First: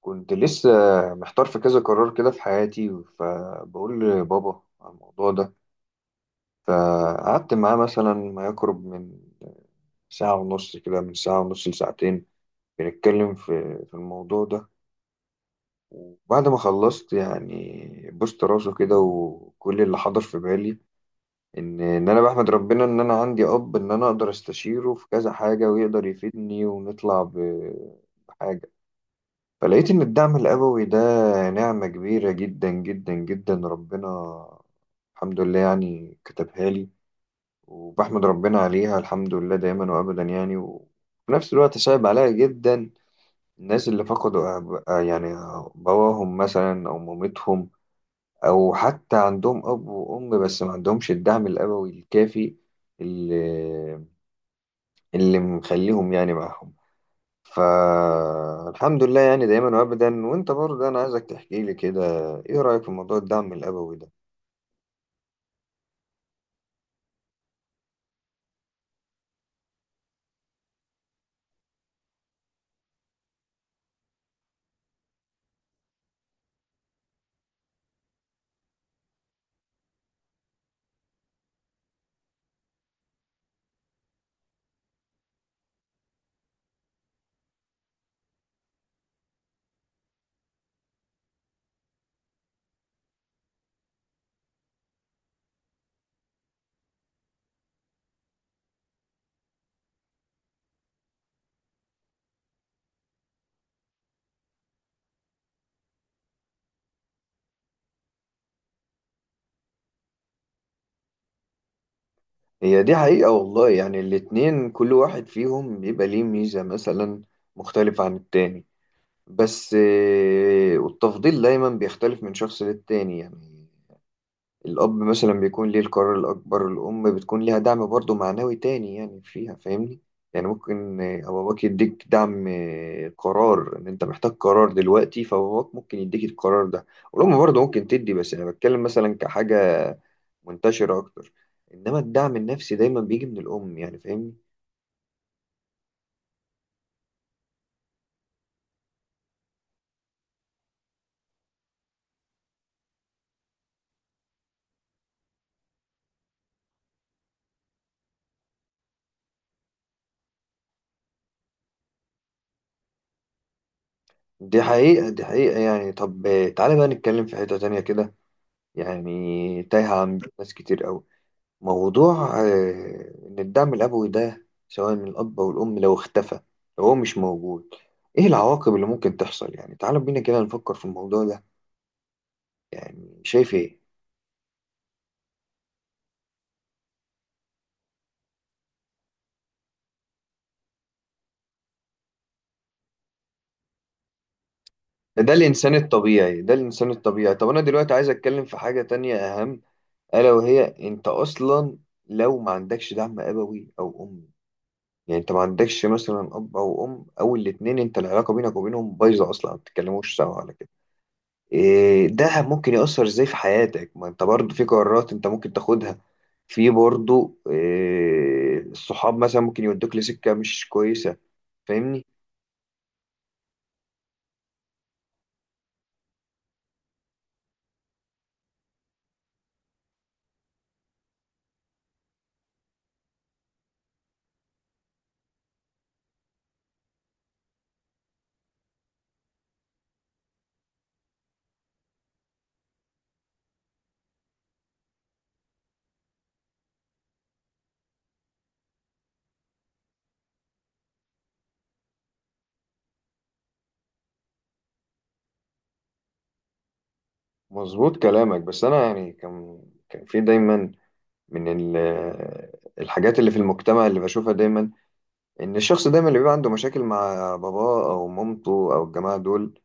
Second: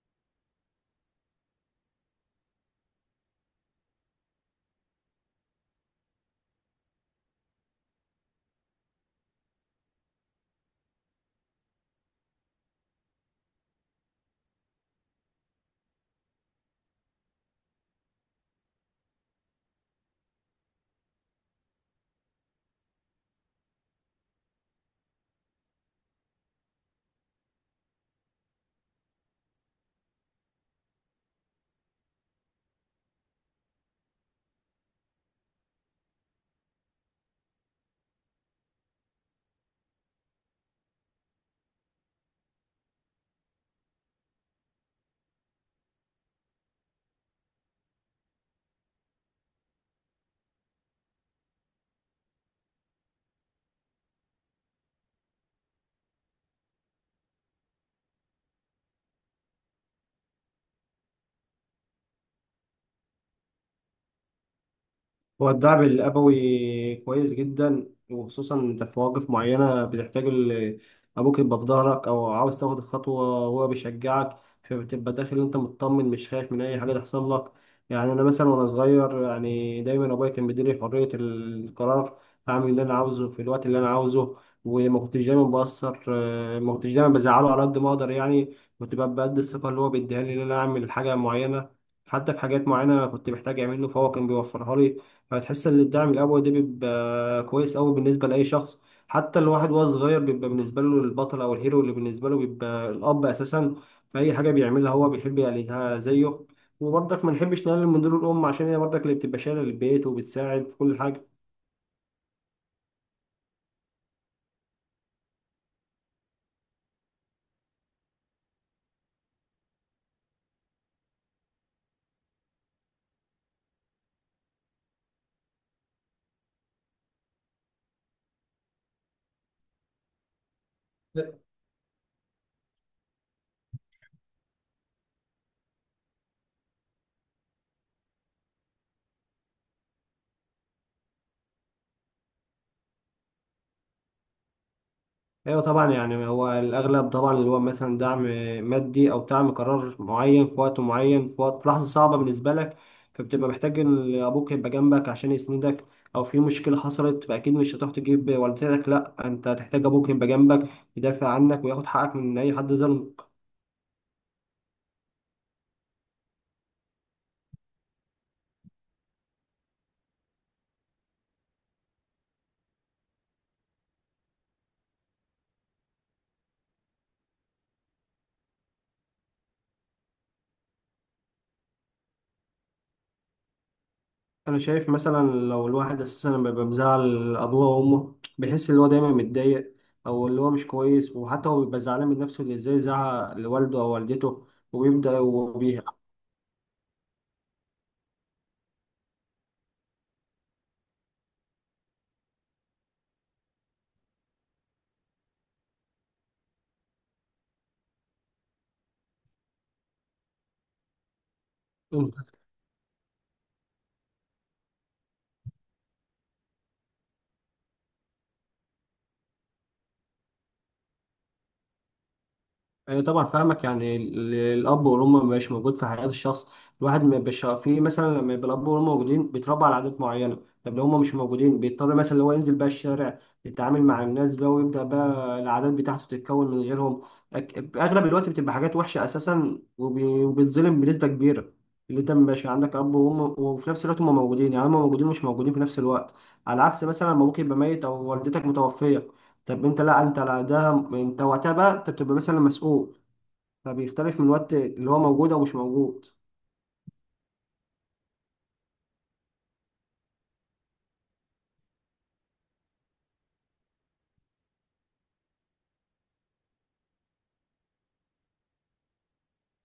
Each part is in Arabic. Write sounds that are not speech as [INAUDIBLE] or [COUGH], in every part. كنت لسه محتار في كذا قرار كده في حياتي، فبقول لبابا على الموضوع ده. فقعدت معاه مثلا ما يقرب من ساعة ونص، كده من ساعة ونص لساعتين، بنتكلم في الموضوع ده. وبعد ما خلصت يعني بوست راسه كده، وكل اللي حضر في بالي إن أنا بحمد ربنا إن أنا عندي أب، إن أنا أقدر أستشيره في كذا حاجة ويقدر يفيدني ونطلع بحاجة. فلقيت إن الدعم الأبوي ده نعمة كبيرة جدا جدا جدا. ربنا الحمد لله يعني كتبها لي، وبحمد ربنا عليها الحمد لله دايما وأبدا يعني. وفي نفس الوقت صعب عليا جدا الناس اللي فقدوا أب، يعني باباهم مثلا أو مامتهم، أو حتى عندهم أب وأم بس ما عندهمش الدعم الأبوي الكافي اللي اللي مخليهم يعني معاهم. فالحمد لله يعني دايما وابدا. وانت برضه انا عايزك تحكي لي كده، ايه رايك في موضوع الدعم الابوي ده؟ هو الدعم الأبوي كويس جدا، وخصوصا أنت في مواقف معينة بتحتاج أبوك يبقى في ظهرك، أو عاوز تاخد الخطوة وهو بيشجعك. فبتبقى داخل أنت مطمن، مش خايف من أي حاجة تحصل لك. يعني أنا مثلا وأنا صغير يعني دايما أبويا كان بيديني حرية القرار، أعمل اللي أنا عاوزه في الوقت اللي أنا عاوزه. وما كنتش دايما بأثر آه، ما كنتش دايما بزعله على قد ما أقدر، يعني كنت ببقى بقد الثقة اللي هو بيديها لي إن أنا أعمل حاجة معينة. حتى في حاجات معينة كنت محتاج أعمله فهو كان بيوفرها لي. هتحس ان الدعم الابوي ده بيبقى كويس قوي بالنسبه لاي شخص. حتى الواحد وهو صغير بيبقى بالنسبه له البطل او الهيرو، اللي بالنسبه له بيبقى الاب اساسا. في اي حاجه بيعملها هو بيحب يعملها زيه. وبرضك ما نحبش نقلل من دور الام، عشان هي برضك اللي بتبقى شايله البيت وبتساعد في كل حاجه. هي دي حقيقه والله، يعني الاتنين كل واحد فيهم بيبقى ليه ميزه مثلا مختلفه عن التاني. بس والتفضيل دايما بيختلف من شخص للتاني يعني. الأب مثلا بيكون ليه القرار الأكبر، الأم بتكون ليها دعم برضه معنوي تاني، يعني فيها، فاهمني؟ يعني ممكن باباك يديك دعم، قرار إن أنت محتاج قرار دلوقتي، فباباك ممكن يديك القرار ده. والأم برضه ممكن تدي، بس أنا بتكلم مثلا كحاجة منتشرة أكتر. إنما الدعم النفسي دايما بيجي من الأم، يعني فاهمني؟ ايوه طبعا، يعني هو الاغلب طبعا اللي هو مثلا دعم مادي او دعم قرار معين في وقت معين، في وقت في لحظه صعبه بالنسبه لك، فبتبقى محتاج ان ابوك يبقى جنبك عشان يسندك. او في مشكله حصلت، فاكيد مش هتروح تجيب والدتك، لا انت هتحتاج ابوك يبقى جنبك، يدافع عنك وياخد حقك من اي حد ظلم. دي حقيقة، دي حقيقة يعني. طب تعالى بقى نتكلم في حتة تانية كده، يعني تايهة عن ناس كتير أوي. موضوع إن الدعم الأبوي ده سواء من الأب أو الأم لو اختفى، لو هو مش موجود، إيه العواقب اللي ممكن تحصل؟ يعني تعالوا بينا كده نفكر في الموضوع ده. يعني شايف إيه؟ انا شايف مثلا لو الواحد اساسا لما بيبقى مزعل ابوه او امه بيحس ان هو دايما متضايق، او اللي هو مش كويس، وحتى هو بيبقى زعلان من نفسه، اللي ازاي زعق لوالده او والدته، وبيبدا ده الإنسان وبيه. الطبيعي، ده الإنسان الطبيعي. طب أنا دلوقتي عايز أتكلم في حاجة تانية أهم، ألا وهي أنت أصلا لو ما عندكش دعم أبوي أو أمي، يعني أنت ما عندكش مثلا أب أو أم أو الاتنين، أنت العلاقة بينك وبينهم بايظة أصلا ما بتتكلموش سوا على كده، إيه ده ممكن يأثر ازاي في حياتك؟ ما انت برضو في قرارات انت ممكن تاخدها، في برضو إيه، الصحاب مثلا ممكن يودوك لسكة مش كويسة، فاهمني؟ أيوة طبعا، فاهمك. يعني الأب والأم مش موجود في حياة الشخص، الواحد ما بيبقاش في، مثلا لما يبقى الأب والأم موجودين بيتربى على عادات معينة. طب لو هما مش موجودين بيضطر مثلا اللي هو ينزل بقى الشارع، يتعامل مع الناس بقى، ويبدأ بقى العادات بتاعته تتكون من غيرهم. أغلب الوقت بتبقى حاجات وحشة أساسا، وبيتظلم بنسبة كبيرة. اللي أنت مبقاش عندك أب وأم وفي نفس الوقت هما موجودين، يعني هما موجودين مش موجودين في نفس الوقت، على عكس مثلا لما أبوك يبقى ميت أو والدتك متوفية. طب انت لا انت لا، ده انت وقتها بقى انت بتبقى مثلا مسؤول. فبيختلف من الوقت اللي هو موجود او مش موجود. مظبوط كلامك، بس انا يعني كان في دايما من ال- الحاجات اللي في المجتمع اللي بشوفها دايما، ان الشخص دايما اللي بيبقى عنده مشاكل مع باباه او مامته او الجماعه دول،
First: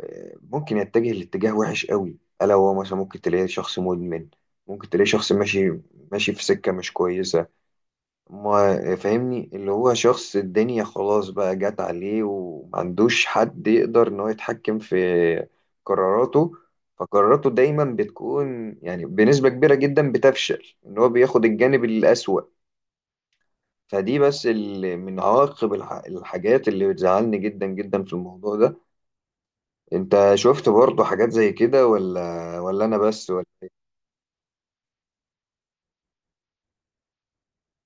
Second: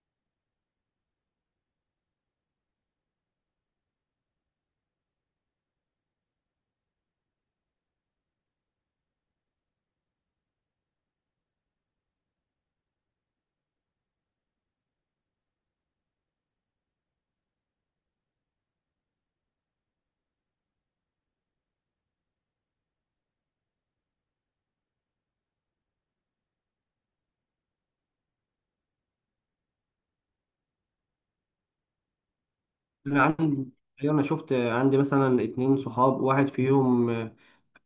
ممكن يتجه لاتجاه وحش قوي، الا هو مثلا ممكن تلاقيه شخص مدمن، ممكن تلاقيه شخص ماشي ماشي في سكه مش كويسه، ما فاهمني؟ اللي هو شخص الدنيا خلاص بقى جت عليه ومعندوش حد يقدر ان هو يتحكم في قراراته. فقراراته دايما بتكون يعني بنسبة كبيرة جدا بتفشل، ان هو بياخد الجانب الأسوأ. فدي بس من عواقب الحاجات اللي بتزعلني جدا جدا في الموضوع ده. انت شفت برضه حاجات زي كده ولا انا بس، انا ولا؟ عندي ايوه انا شفت، عندي مثلا اتنين صحاب، واحد فيهم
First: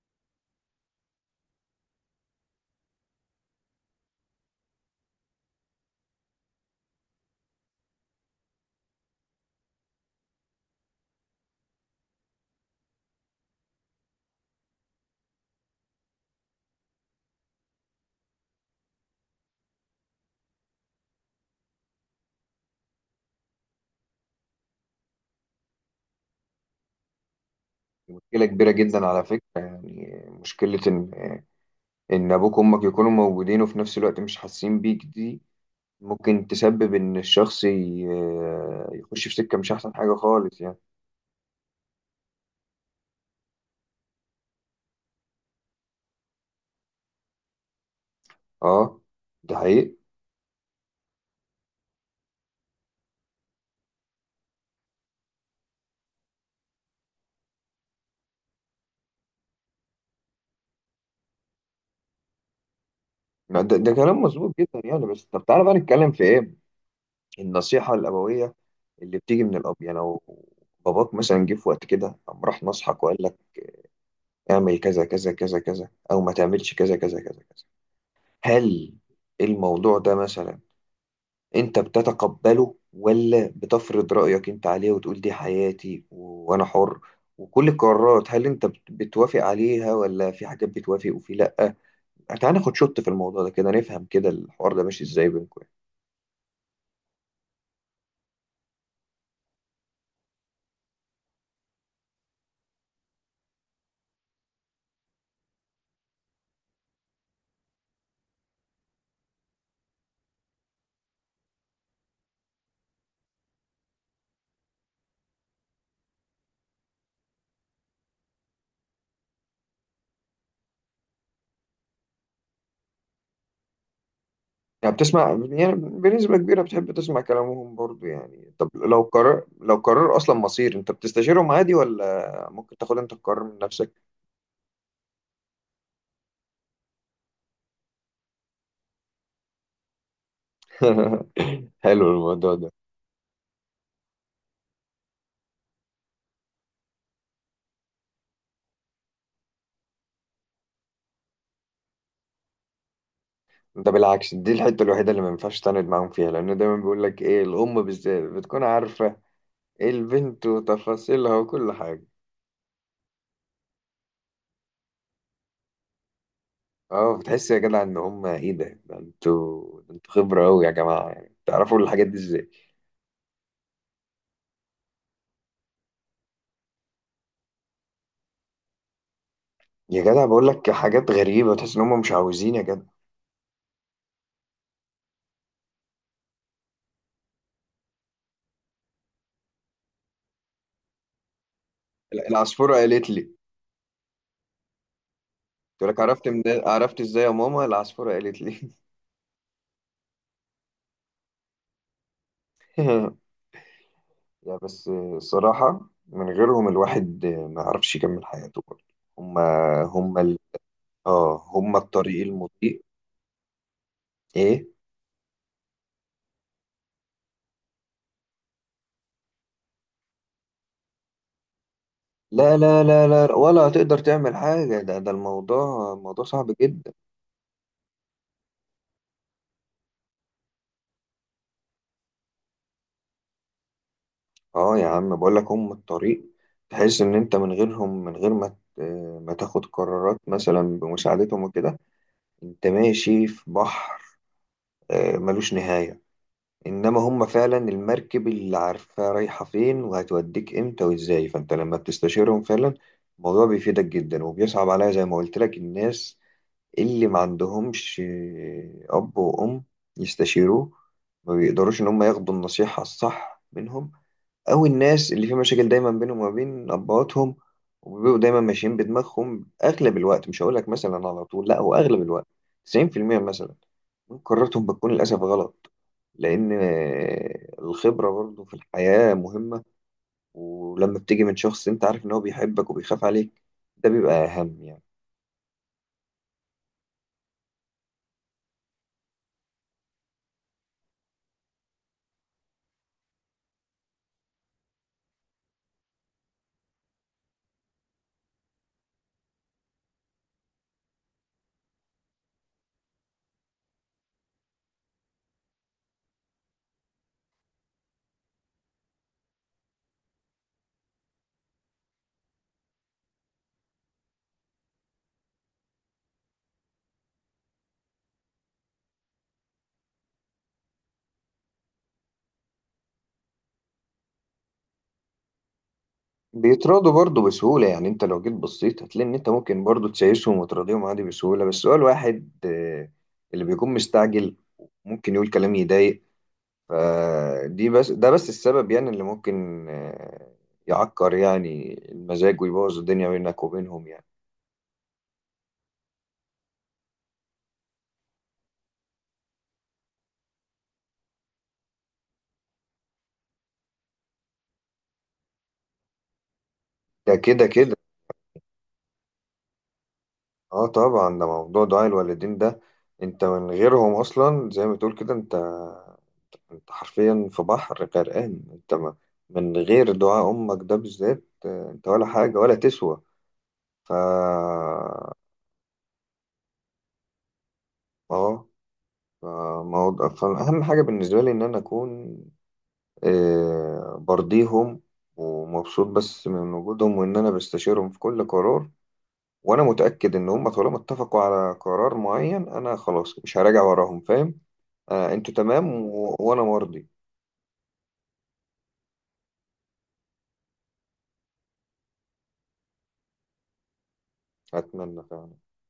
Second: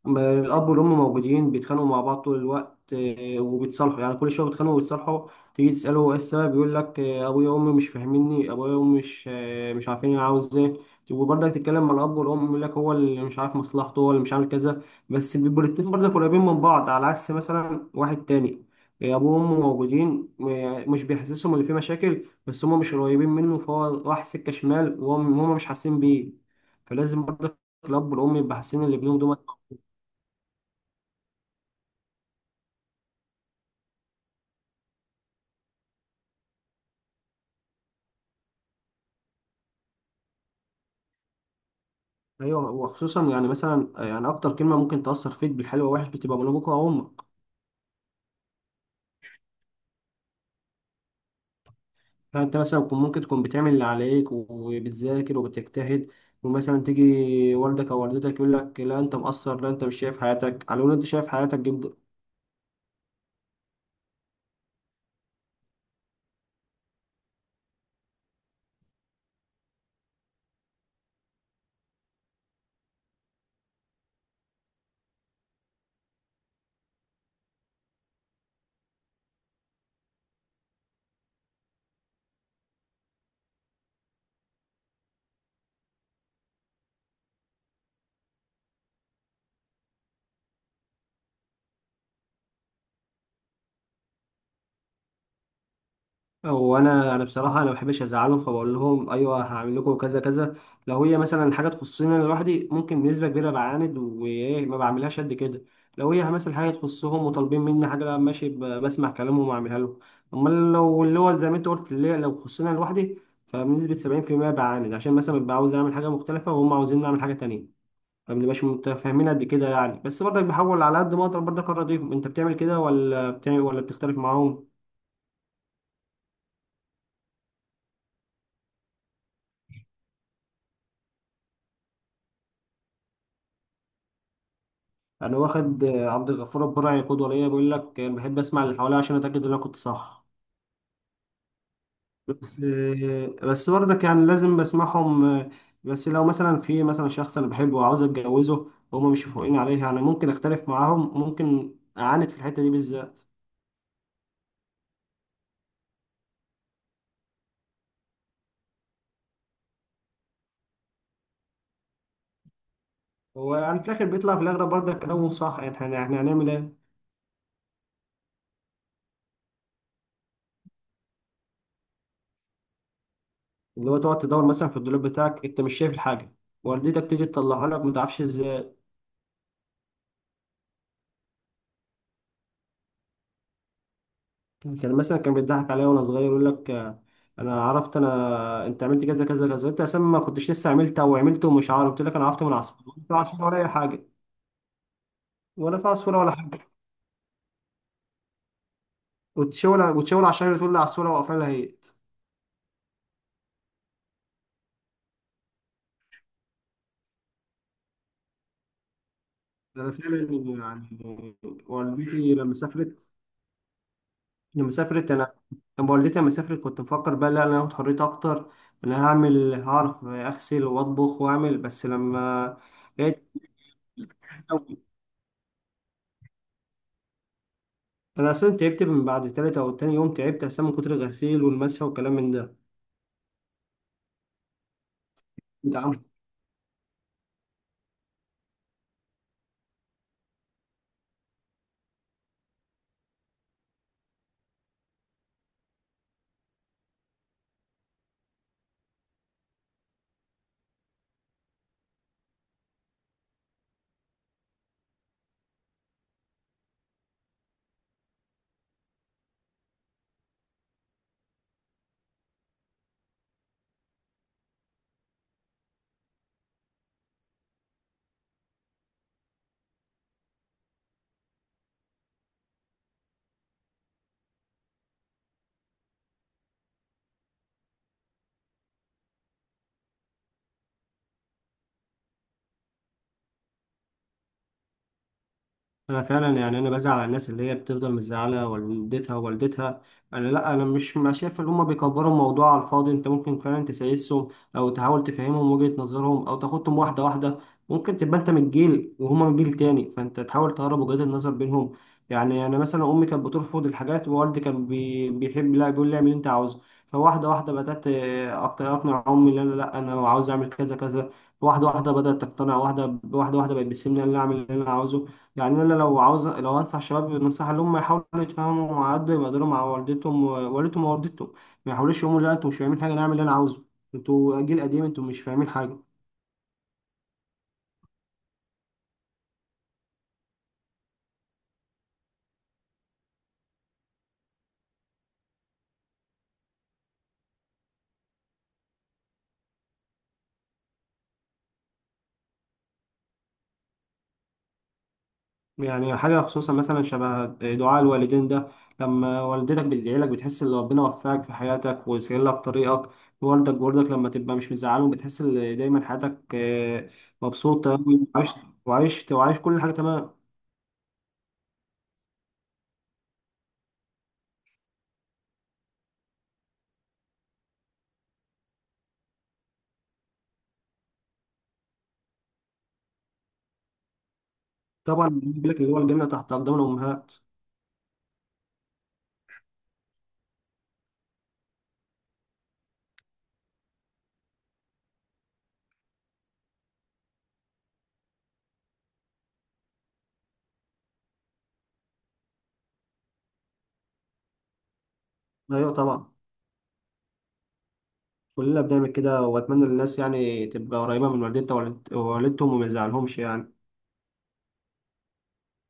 ما الاب والام موجودين بيتخانقوا مع بعض طول الوقت، وبيتصالحوا، يعني كل شويه بيتخانقوا وبيتصالحوا. تيجي تساله ايه السبب يقول لك، ابويا وامي مش فاهميني، ابويا وامي مش عارفين انا عاوز ايه. وبرضك تتكلم مع الاب والام يقول لك هو اللي مش عارف مصلحته، هو اللي مش عامل كذا. بس بيبقوا الاتنين برضك قريبين من بعض، على عكس مثلا واحد تاني، ابوه وامه موجودين، مش بيحسسهم اللي فيه مشاكل، بس هم مش قريبين منه، فهو راح سكه شمال وهم مش حاسين بيه. فلازم برضك الاب والام مشكلة يبقى كبيرة حاسين اللي جدا بينهم على دول. فكرة يعني. مشكلة ان ابوك وامك يكونوا موجودين وفي نفس الوقت مش حاسين بيك، دي ممكن تسبب ان الشخص يخش في سكة مش احسن حاجة خالص يعني. ايوه، وخصوصا يعني مثلا يعني اكتر كلمه ممكن تاثر فيك بالحلو والوحش بتبقى من ابوك او امك. اه ده حقيقي. يعني انت مثلا ممكن تكون بتعمل اللي عليك وبتذاكر وبتجتهد، ومثلا تيجي والدك او والدتك يقول لك لا انت مقصر، لا انت مش شايف حياتك، على ان انت شايف حياتك جدا. لا، ده كلام مظبوط جدا يعني. بس طب تعالى بقى نتكلم في ايه، النصيحة الأبوية اللي بتيجي من الأب، يعني لو باباك مثلا جه في وقت كده قام راح نصحك وقال لك اعمل كذا كذا كذا كذا أو ما تعملش كذا كذا كذا كذا، هل الموضوع ده مثلا انت بتتقبله ولا بتفرض رأيك انت عليه وتقول دي حياتي وانا حر، وكل القرارات هل انت بتوافق عليها ولا في حاجات بتوافق وفي لأ؟ تعال ناخد شوت في الموضوع ده كده، نفهم كده الحوار ده ماشي ازاي بينكم يعني. هو انا بصراحه انا ما بحبش ازعلهم، فبقول لهم ايوه هعمل لكم كذا كذا. لو هي مثلا حاجه تخصني انا لوحدي ممكن بنسبه كبيره بعاند، وايه ما بعملهاش قد كده. لو هي مثلا حاجه تخصهم وطالبين مني حاجه، لا ماشي، بسمع كلامهم واعملها لهم. امال لو اللي هو زي ما انت قلت اللي هي لو خصني أنا لوحدي، فبنسبه 70% بعاند، عشان مثلا ببقى عاوز اعمل حاجه مختلفه وهم عاوزين نعمل حاجه تانية، فمبنبقاش متفاهمين قد كده يعني. بس برضك بحاول على قد ما اقدر برضك ارضيهم. انت بتعمل كده ولا بتعمل ولا بتختلف معاهم؟ يعني بتسمع يعني بنسبة كبيرة بتحب تسمع كلامهم برضو يعني. طب لو قرار، لو قرار اصلا مصير، انت بتستشيرهم عادي ولا ممكن تاخد انت القرار من نفسك؟ انا واخد عبد الغفور البرعي قدوه ليا، بيقول لك انا بحب اسمع اللي حواليا عشان اتاكد ان انا كنت صح. [LAUGHS] حلو الموضوع بس ده. آه، بس برضك يعني لازم بسمعهم. بس لو مثلا في مثلا شخص انا بحبه وعاوز اتجوزه وهما مش فوقين عليه، يعني ممكن اختلف معاهم، ممكن اعاند في الحته دي بالذات. ده بالعكس، دي الحتة الوحيدة اللي ما ينفعش تعاند معاهم فيها، لأن دايما بيقول لك إيه، الأم بالذات بتكون عارفة إيه البنت وتفاصيلها وكل حاجة. هو يعني في الاخر بيطلع في الاغلب برضك كلامهم صح، يعني احنا هنعمل ايه. أه، بتحس يا جدع إن هم إيه، ده ده أنتوا، ده أنتوا خبرة أوي يا جماعة، يعني تعرفوا الحاجات دي إزاي؟ اللي هو تقعد تدور مثلا في الدولاب بتاعك انت مش شايف الحاجه، والدتك تيجي تطلعها لك ما تعرفش. يا جدع بقول لك حاجات غريبة، تحس إن هم مش عاوزين يا جدع. كان مثلا كان بيضحك عليا وانا صغير، يقول لك، انا عرفت، انا انت عملت كذا كذا كذا، انت اساسا ما كنتش لسه عملتها وعملته ومش عارف، قلت لك انا عرفت من العصفورة عصفوره، قالت انت لي. عصفوره ولا اي حاجه؟ ولا في قلت لك عصفوره عرفت، ولا من حاجه، عرفت إزاي يا ماما؟ العصفورة قالت لي. وتشاور وتشاور على الشجره تقول لي عصفوره وقفلها هيت. [LAUGHS] يا بس الصراحة من غيرهم الواحد ما يعرفش يكمل حياته. هم ده انا هم فعلا يعني. اه هما الطريق والدتي لما المضيق. سافرت ايه؟ لما سافرت انا والدتي لما سافرت كنت مفكر بقى لا انا هاخد حريتي اكتر، انا هعرف اغسل واطبخ واعمل. بس لا لما لا لا لقيت، لا، ولا هتقدر تعمل حاجة، ده الموضوع صعب جدا. انا اصلا تعبت من بعد تالت او تاني يوم، تعبت اصلا من كتر الغسيل والمسح والكلام من ده. اه يا عم بقول لك هم انت عامل. الطريق. تحس ان انت من غيرهم، من غير ما ما تاخد قرارات مثلا بمساعدتهم وكده، انت ماشي في بحر ملوش نهاية. انما هم فعلا المركب اللي عارفة رايحة فين وهتوديك امتى وازاي. فانت لما بتستشيرهم فعلا الموضوع بيفيدك جدا. وبيصعب عليا زي ما قلت لك الناس اللي ما عندهمش أب وأم يستشيروه، ما بيقدروش إن هم ياخدوا النصيحة الصح منهم. أو الناس اللي في مشاكل دايما بينهم وما بين أبواتهم، وبيبقوا دايما ماشيين بدماغهم أغلب الوقت. مش هقولك مثلا على طول لأ، هو أغلب الوقت 90% مثلا من قراراتهم بتكون للأسف غلط، لأن الخبرة برضه في الحياة مهمة. ولما بتيجي من شخص أنت عارف إن هو بيحبك وبيخاف عليك، ده بيبقى أهم يعني. انا فعلا يعني انا بزعل على الناس اللي هي بتفضل مزعله والدتها. انا لا انا مش ما شايف ان هم بيكبروا الموضوع على الفاضي، انت ممكن فعلا تسايسهم او تحاول تفهمهم وجهه نظرهم او تاخدهم واحده واحده. ممكن تبقى انت من الجيل وهما من جيل تاني، فانت تحاول تقرب وجهات النظر بينهم. يعني انا مثلا امي كانت بترفض الحاجات ووالدي كان بيحب، لا بيقول لي اعمل اللي انت عاوزه. فواحده واحده بدات اقنع امي ان انا لا انا عاوز اعمل كذا كذا. واحده واحده بدات تقتنع، واحده واحده واحده بقت بتسيبني إن انا اعمل اللي انا عاوزه. يعني انا لو عاوز لو انصح شباب نصيحه اللي هم يحاولوا يتفاهموا على قد ما يقدروا مع والدتهم ووالدتهم ووالدتهم ما يحاولوش يقولوا لا انتوا مش فاهمين حاجه، انا اعمل اللي انا عاوزه، انتوا جيل قديم انتوا مش فاهمين حاجه. بيتراضوا برضه بسهولة يعني. انت لو جيت بصيت هتلاقي ان انت ممكن برضه تسايسهم وتراضيهم عادي بسهولة، بس هو الواحد اللي بيكون مستعجل ممكن يقول كلام يضايق. فدي بس، ده بس السبب يعني اللي ممكن يعكر يعني المزاج ويبوظ الدنيا بينك وبينهم يعني. يعني حاجه خصوصا مثلا شبه دعاء الوالدين ده، لما والدتك بتدعي لك بتحس ان ربنا وفقك في حياتك وسهل لك طريقك. والدك برضك لما تبقى مش مزعلهم بتحس ان دايما حياتك ده كده مبسوطه كده. أوي، وعايش كل حاجه تمام. اه طبعا، ده موضوع دعاء الوالدين ده، انت من غيرهم اصلا زي ما تقول كده، انت حرفيا في بحر غرقان. انت ما من غير دعاء امك ده بالذات انت ولا حاجة ولا تسوى. ف طبعا بيقول لك اللي هو الجنه تحت اقدام الامهات. اه ف- موضوع، فأهم حاجة بالنسبة لي إن أنا أكون برضيهم ومبسوط بس من وجودهم، وإن أنا بستشيرهم في كل قرار. وأنا متأكد إن هم طالما اتفقوا على قرار معين أنا خلاص مش هراجع وراهم، فاهم؟ أنتوا ايوه تمام طبعا، وأنا مرضي. كلنا بنعمل كده، وأتمنى للناس يعني تبقى قريبة من والدتها ووالدتهم وما يزعلهمش يعني. أتمنى فعلا.